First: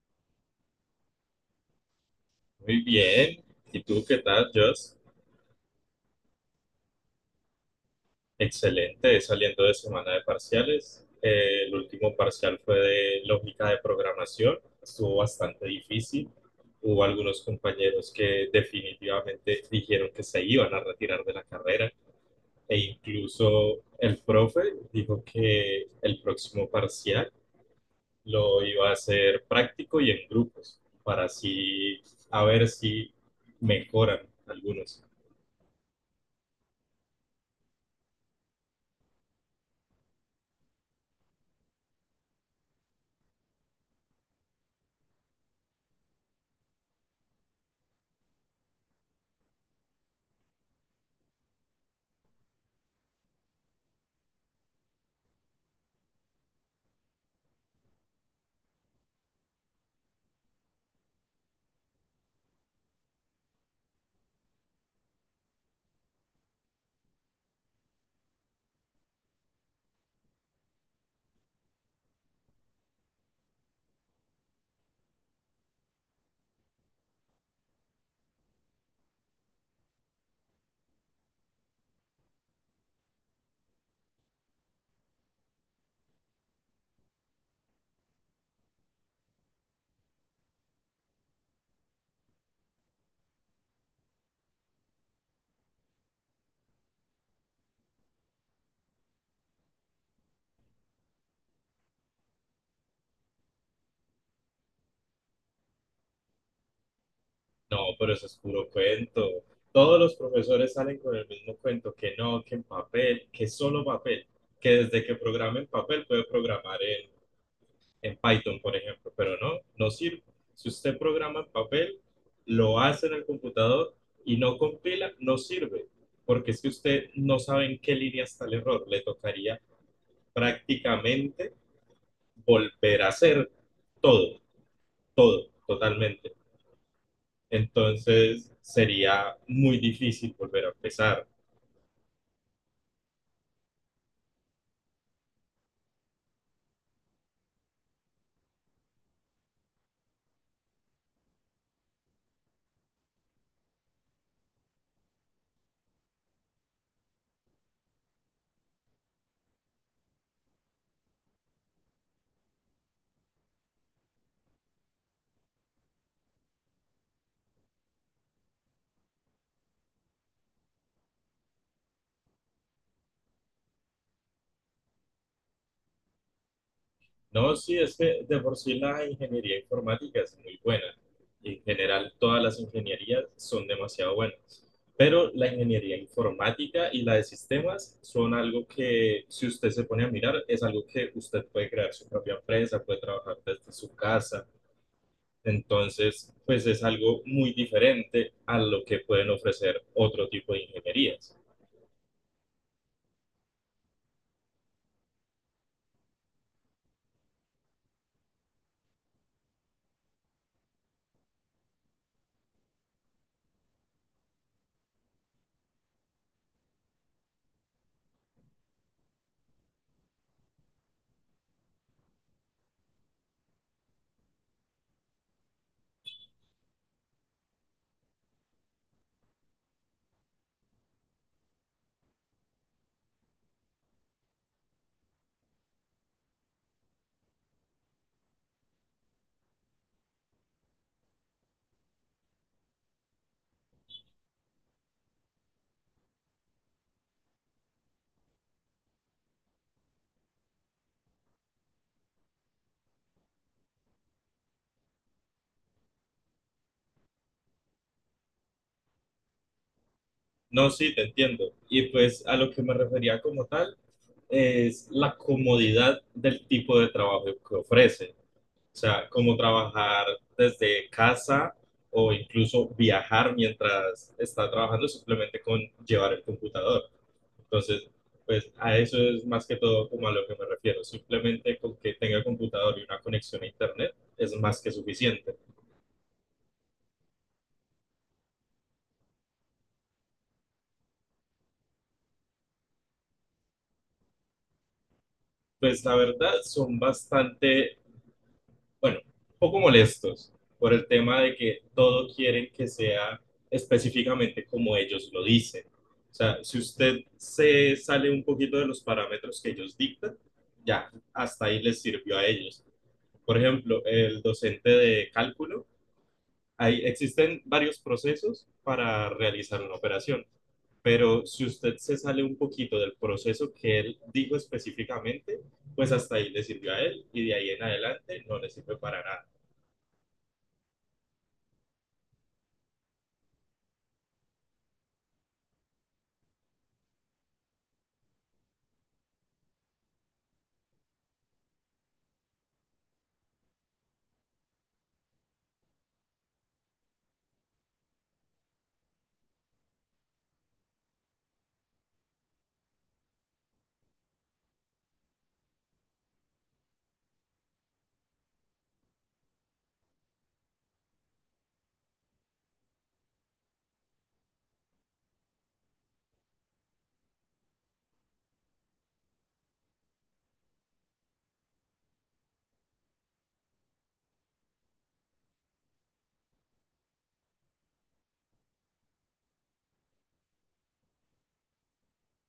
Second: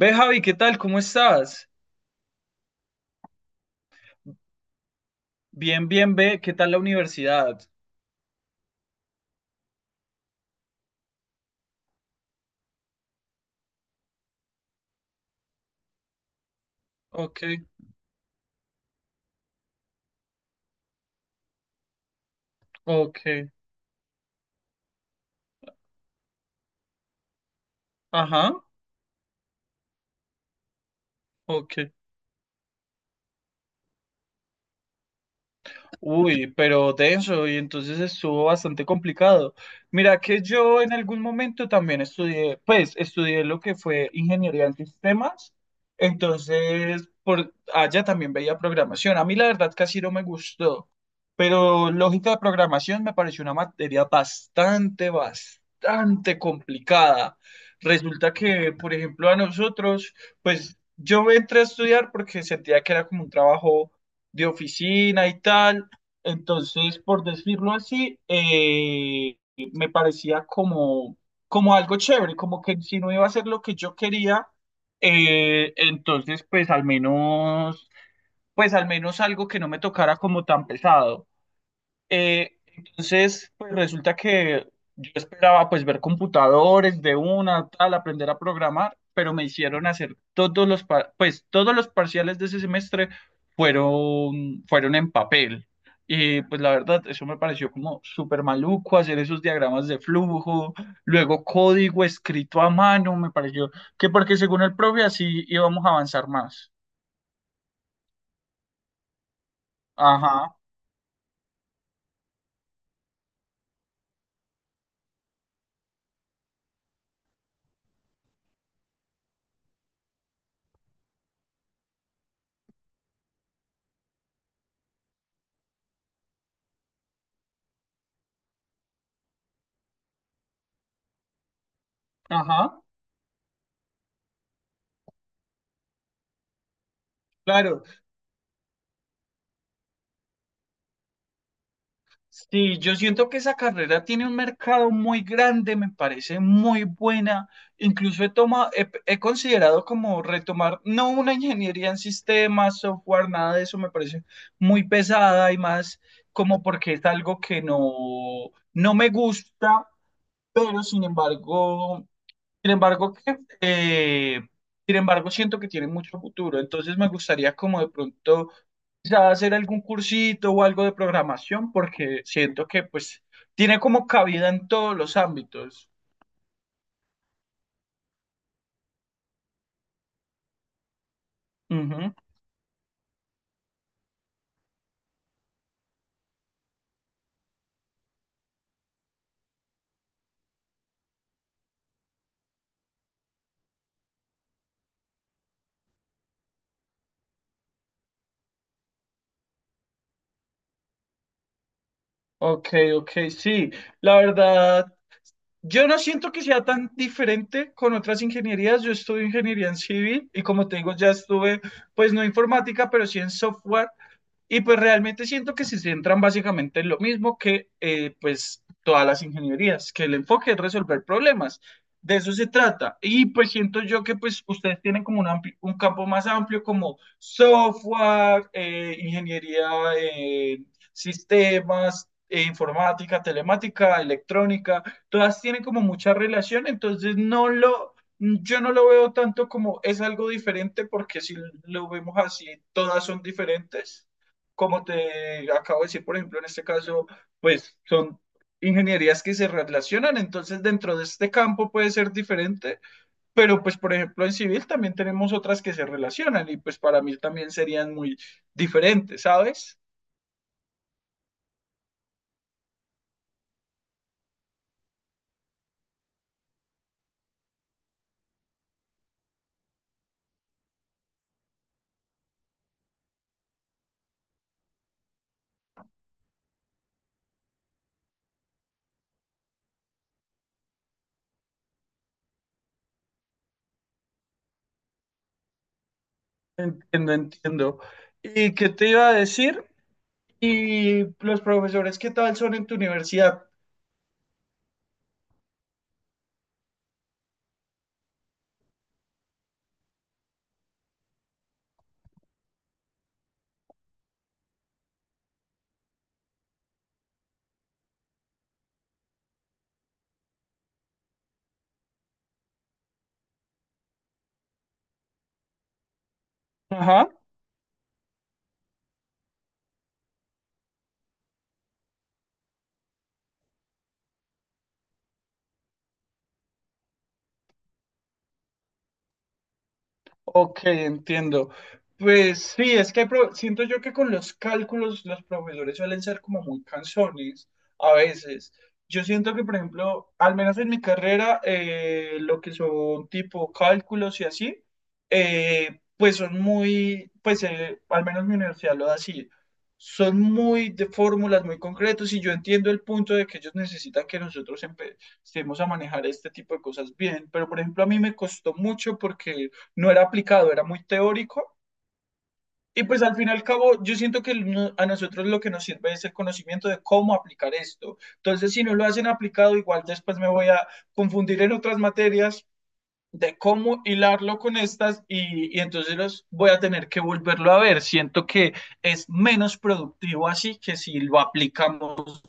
Ve, Javi, ¿qué tal? ¿Cómo estás? Muy bien. ¿Y tú qué tal, Joss? Bien, bien, ve, ¿qué tal la universidad? Excelente, saliendo de semana de parciales. El último parcial fue de lógica de programación. Estuvo bastante difícil. Hubo algunos Ok, compañeros que definitivamente dijeron que se iban a retirar de la carrera e ok, incluso el profe dijo que el próximo parcial lo ajá, iba a hacer práctico y en grupos para ok. así a ver si mejoran algunos. Uy, pero denso, y entonces estuvo bastante complicado. Mira que yo en algún momento también estudié, pues estudié lo que fue ingeniería en sistemas, entonces por allá también veía programación. A mí la verdad casi no me gustó, pero lógica de programación me pareció una materia bastante complicada. Resulta que, por ejemplo, a nosotros, pues yo entré a estudiar porque sentía que era como un trabajo de oficina y tal, entonces, por decirlo así, me parecía como, como algo chévere, como que si no iba a ser lo que yo quería. Entonces pues al menos algo que no me tocara como tan pesado. Entonces, pues resulta que yo esperaba pues ver computadores de una, tal, aprender a programar, pero me hicieron hacer pues todos los parciales de ese semestre fueron en papel. Y pues la verdad, eso me pareció como súper maluco hacer esos diagramas de flujo, luego código escrito a mano. Me pareció que porque según el profe así íbamos a avanzar más. No, pero eso es puro cuento. Todos los Ajá, profesores salen con el mismo cuento, que no, que en papel, que solo papel, que desde que programa en papel puede programar en Python, por ejemplo, pero no, no sirve. Si usted programa en papel, lo hace en el computador y no compila, no sirve, porque es que usted no sabe en qué línea está el error. Le tocaría prácticamente ajá. volver a hacer todo, todo, totalmente. Claro. Entonces sería muy difícil volver a empezar. Sí, yo siento que esa carrera tiene un mercado muy grande, me parece muy buena. Incluso he considerado como retomar, no una ingeniería en sistemas, software, nada de eso, me parece muy pesada y más como porque es algo que no me gusta, pero sin embargo, sin embargo, que, eh, sin embargo, siento que tiene mucho futuro. Entonces me gustaría como de pronto quizá hacer algún cursito o algo de programación, porque siento que pues tiene como cabida en todos los ámbitos. No, sí, es que de por sí la ingeniería informática es muy buena. En general, Ujú. todas las ingenierías son demasiado buenas. Pero la ingeniería informática y la de sistemas son algo que, si usted se pone a mirar, es algo que usted puede crear su propia empresa, puede trabajar desde su casa. Entonces, pues es algo muy diferente a lo que pueden ofrecer otro tipo de ingenierías. Ok, ok, sí. La verdad, yo no siento que sea tan diferente con otras ingenierías. Yo estudio ingeniería en civil y como te digo, ya estuve, pues no informática, pero sí en software. Y pues realmente siento que se centran básicamente en lo mismo que pues todas las ingenierías, que el enfoque es resolver problemas. De eso se trata. Y pues siento yo que pues ustedes tienen como un, un campo más amplio como software, ingeniería, eh, sistemas, informática, telemática, electrónica. Todas tienen como mucha relación, entonces yo no lo veo tanto como es algo diferente, porque si lo vemos así, todas son diferentes como te acabo de decir. Por ejemplo, en este caso, pues son ingenierías que se relacionan, entonces dentro de este campo puede ser diferente, pero pues por ejemplo en civil también tenemos otras que se relacionan y pues para mí también serían muy diferentes, ¿sabes? No, sí, te entiendo. Y pues a lo que me refería como tal es la comodidad del tipo de trabajo que ofrece. O sea, como trabajar desde casa o incluso viajar mientras está trabajando simplemente con llevar el computador. Entonces, pues a eso es más que todo como a lo que me refiero. Simplemente con que tenga computador y una conexión a internet es más que suficiente. Entiendo, entiendo. ¿Y qué te iba a decir? ¿Y los profesores qué tal son en tu universidad? Pues la verdad son bastante bueno, un poco molestos por el tema de que todo quieren que sea específicamente como ellos lo dicen. O sea, si usted se sale un poquito de los parámetros que ellos dictan, ya, hasta ahí les sirvió a ellos. Por ejemplo, el docente de cálculo, ahí Ajá. existen varios procesos para realizar una operación, pero si usted se sale un poquito del proceso que él dijo específicamente, pues hasta ahí le sirvió a él y de ahí en adelante no le sirve para nada. Ok, entiendo. Pues sí, es que siento yo que con los cálculos los profesores suelen ser como muy cansones a veces. Yo siento que, por ejemplo, al menos en mi carrera, lo que son tipo cálculos y así, pues son muy, al menos mi universidad lo da así, son muy de fórmulas muy concretos, y yo entiendo el punto de que ellos necesitan que nosotros empecemos a manejar este tipo de cosas bien, pero por ejemplo a mí me costó mucho porque no era aplicado, era muy teórico. Y pues al fin y al cabo, yo siento que a nosotros lo que nos sirve es el conocimiento de cómo aplicar esto. Entonces, si no lo hacen aplicado, igual después me voy a confundir en otras materias de cómo hilarlo con estas, y entonces los voy a tener que volverlo a ver. Siento que es menos productivo así que si lo aplicamos,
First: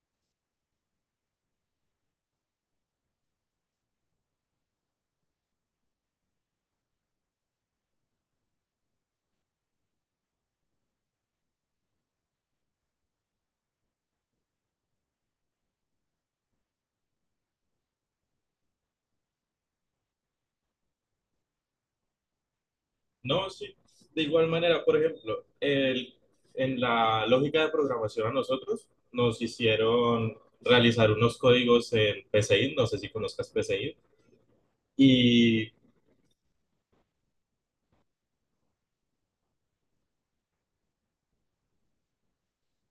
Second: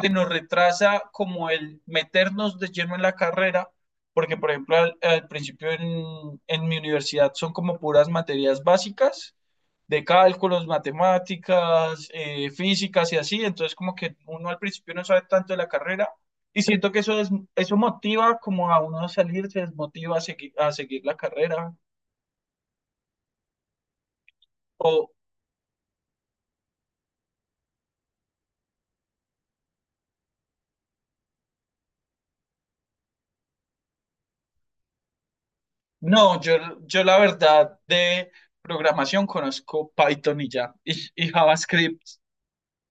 que nos retrasa como el meternos de lleno en la carrera, porque por ejemplo al principio en mi universidad son como puras materias básicas de cálculos, matemáticas, físicas y así, entonces como que uno al principio no sabe tanto de la carrera y siento que eso motiva como a uno a salir, se desmotiva a seguir la carrera. No, sí. De igual manera, por O ejemplo, en la lógica de programación a nosotros nos hicieron realizar unos códigos en Pseint. No sé si conozcas Pseint. Y no, yo la verdad de programación conozco Python y ya, y JavaScript.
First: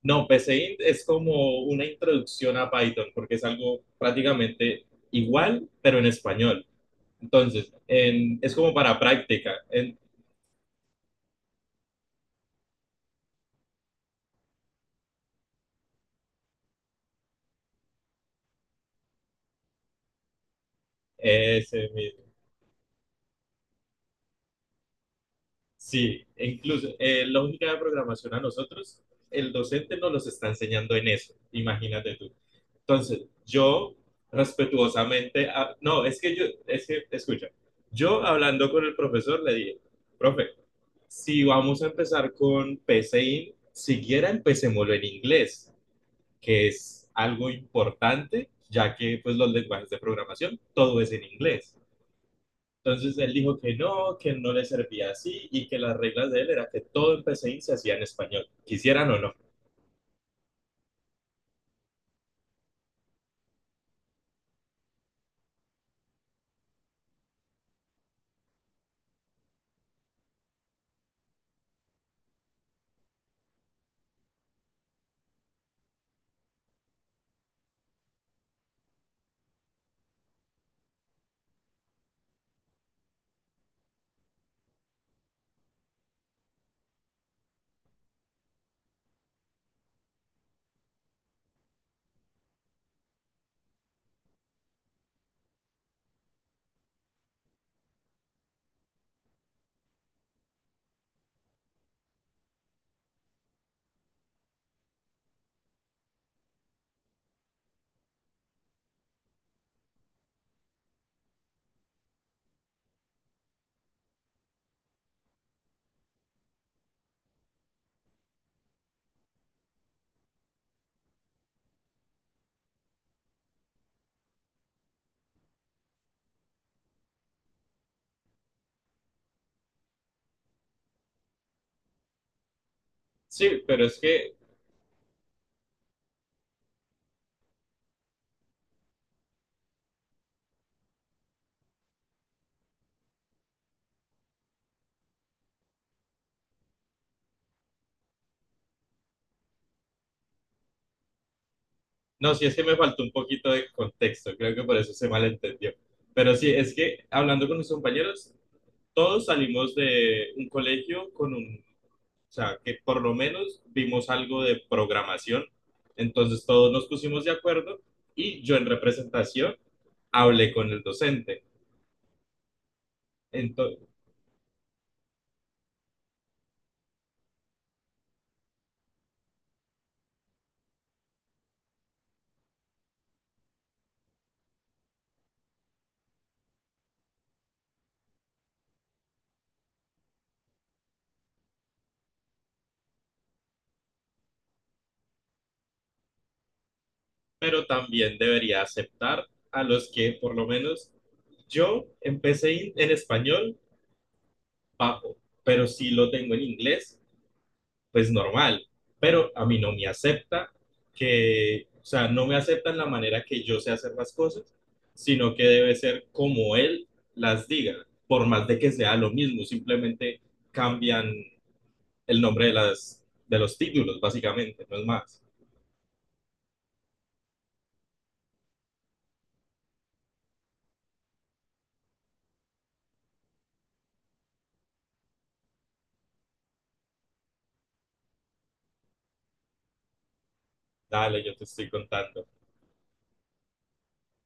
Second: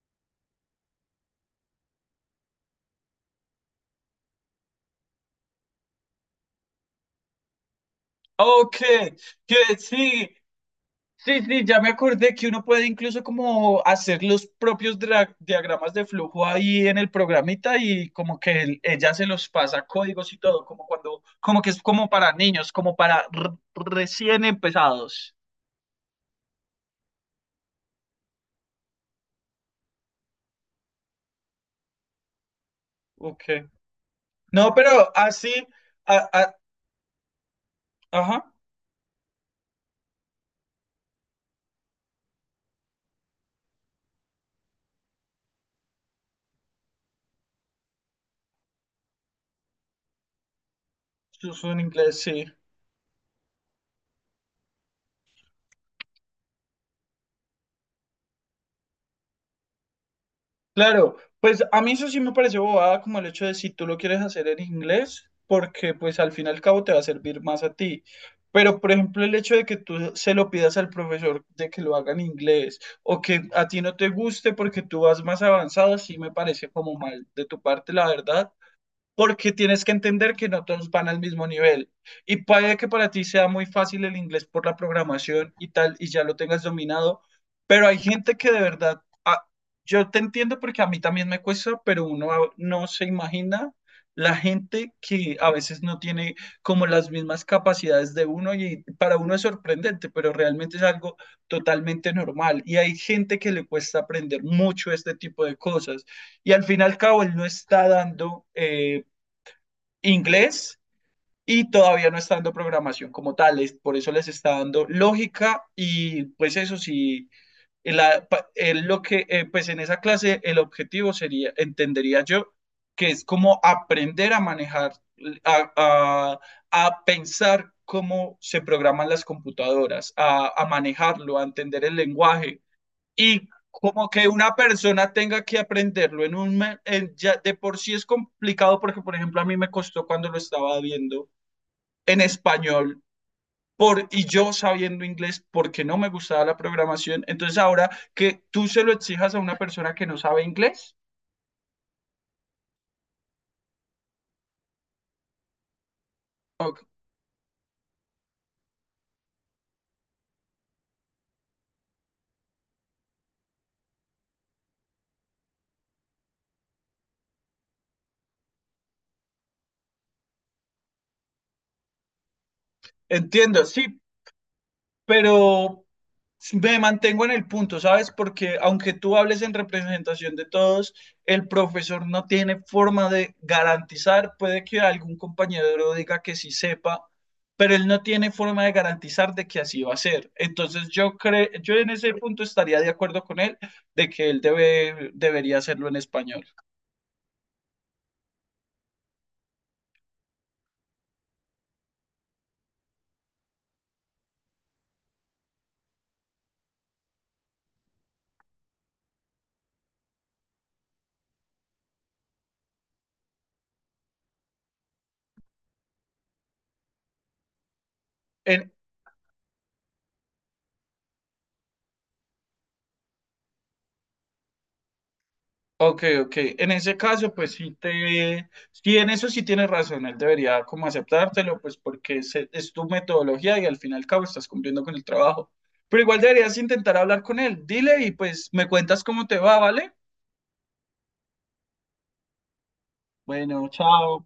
no, Pseint es como una introducción a Python porque es algo prácticamente igual, pero en español. Entonces, es como Ok, para práctica. que sí, sí, ya me acordé que uno puede incluso como hacer los propios diagramas de flujo ahí en el programita, y como que ella se los pasa códigos y todo, como cuando, como que es Ese como mismo. para niños, como para recién empezados. Sí, e incluso en lógica de programación a nosotros, el docente nos los está enseñando en eso, imagínate tú. Entonces, Ok. yo No, pero respetuosamente, así, a- no, es a- que yo, a- es que, escucha, yo ajá, hablando con el profesor le dije, profe, si vamos a empezar con PCI, siquiera empecémoslo en inglés, que es algo importante, ya que pues los lenguajes de programación, todo es en eso es inglés. en inglés, sí. Entonces él dijo que no le servía así y que las reglas de él era que todo en PCI se hacía en español, quisieran o no. Claro, pues a mí eso sí me parece bobada, como el hecho de si tú lo quieres hacer en inglés, porque pues al fin y al cabo te va a servir más a ti. Pero por ejemplo el hecho de que tú se lo pidas al profesor de que lo haga en inglés, o que a ti no te guste porque tú vas más avanzado, sí me parece como mal de tu parte, la verdad, porque tienes que entender que no todos van al mismo nivel. Y puede que para ti sea muy fácil el inglés por la programación y tal, y ya lo tengas dominado, pero hay gente que de verdad, ah, yo te entiendo porque a mí también me cuesta, pero uno no se imagina la gente que a veces no tiene como las mismas capacidades de uno, y para uno es sorprendente, pero realmente es algo totalmente normal. Y hay gente que le cuesta aprender mucho este tipo de cosas, y al fin y al cabo él no está dando inglés, y todavía no está dando programación como tal, por eso les está dando lógica, y pues eso sí, en la, pa- en lo que, pues en esa clase el objetivo sería, entendería yo, que es como aprender a manejar, a, a- a pensar cómo se programan las computadoras, a manejarlo, a entender el lenguaje, y Sí, pero es como que que una persona tenga que aprenderlo en un ya de por sí es complicado, porque por ejemplo a mí me costó cuando lo estaba viendo en español, por y yo sabiendo inglés porque no me gustaba la programación. Entonces ahora que tú se lo exijas a una persona que no sabe inglés, No, sí, es que me faltó un poquito de contexto, creo que por eso se malentendió. Pero sí, es ok, que hablando con mis compañeros, todos salimos de un colegio o sea, que por lo menos vimos algo de programación, entonces todos nos pusimos de acuerdo y yo en representación hablé con el docente. entiendo, Ento- sí, pero me mantengo en el punto, ¿sabes? Porque aunque tú hables en representación de todos, el profesor no tiene forma de garantizar, puede que algún compañero diga que sí sepa, pero él no tiene forma de garantizar de que así va a ser. Entonces yo creo, yo en ese punto estaría de acuerdo con él de que él debe, debería hacerlo en español. pero también debería aceptar a los que por lo menos yo en español bajo, pero sí lo tengo en inglés pues normal, pero a mí no me acepta que, o sea, no me aceptan la manera que yo sé hacer las cosas, sino que debe ser como él las diga, por más de En, que sea lo mismo, simplemente cambian el nombre de, las, de los títulos, básicamente, no es más. Ok, ok. En ese caso, pues sí te, sí, en eso sí tienes razón, él debería como aceptártelo, pues porque es tu metodología y al fin y al cabo estás cumpliendo con el trabajo. Pero igual deberías intentar hablar con él. Dile y pues me cuentas cómo te va, ¿vale? Dale, yo te estoy contando. Bueno, chao.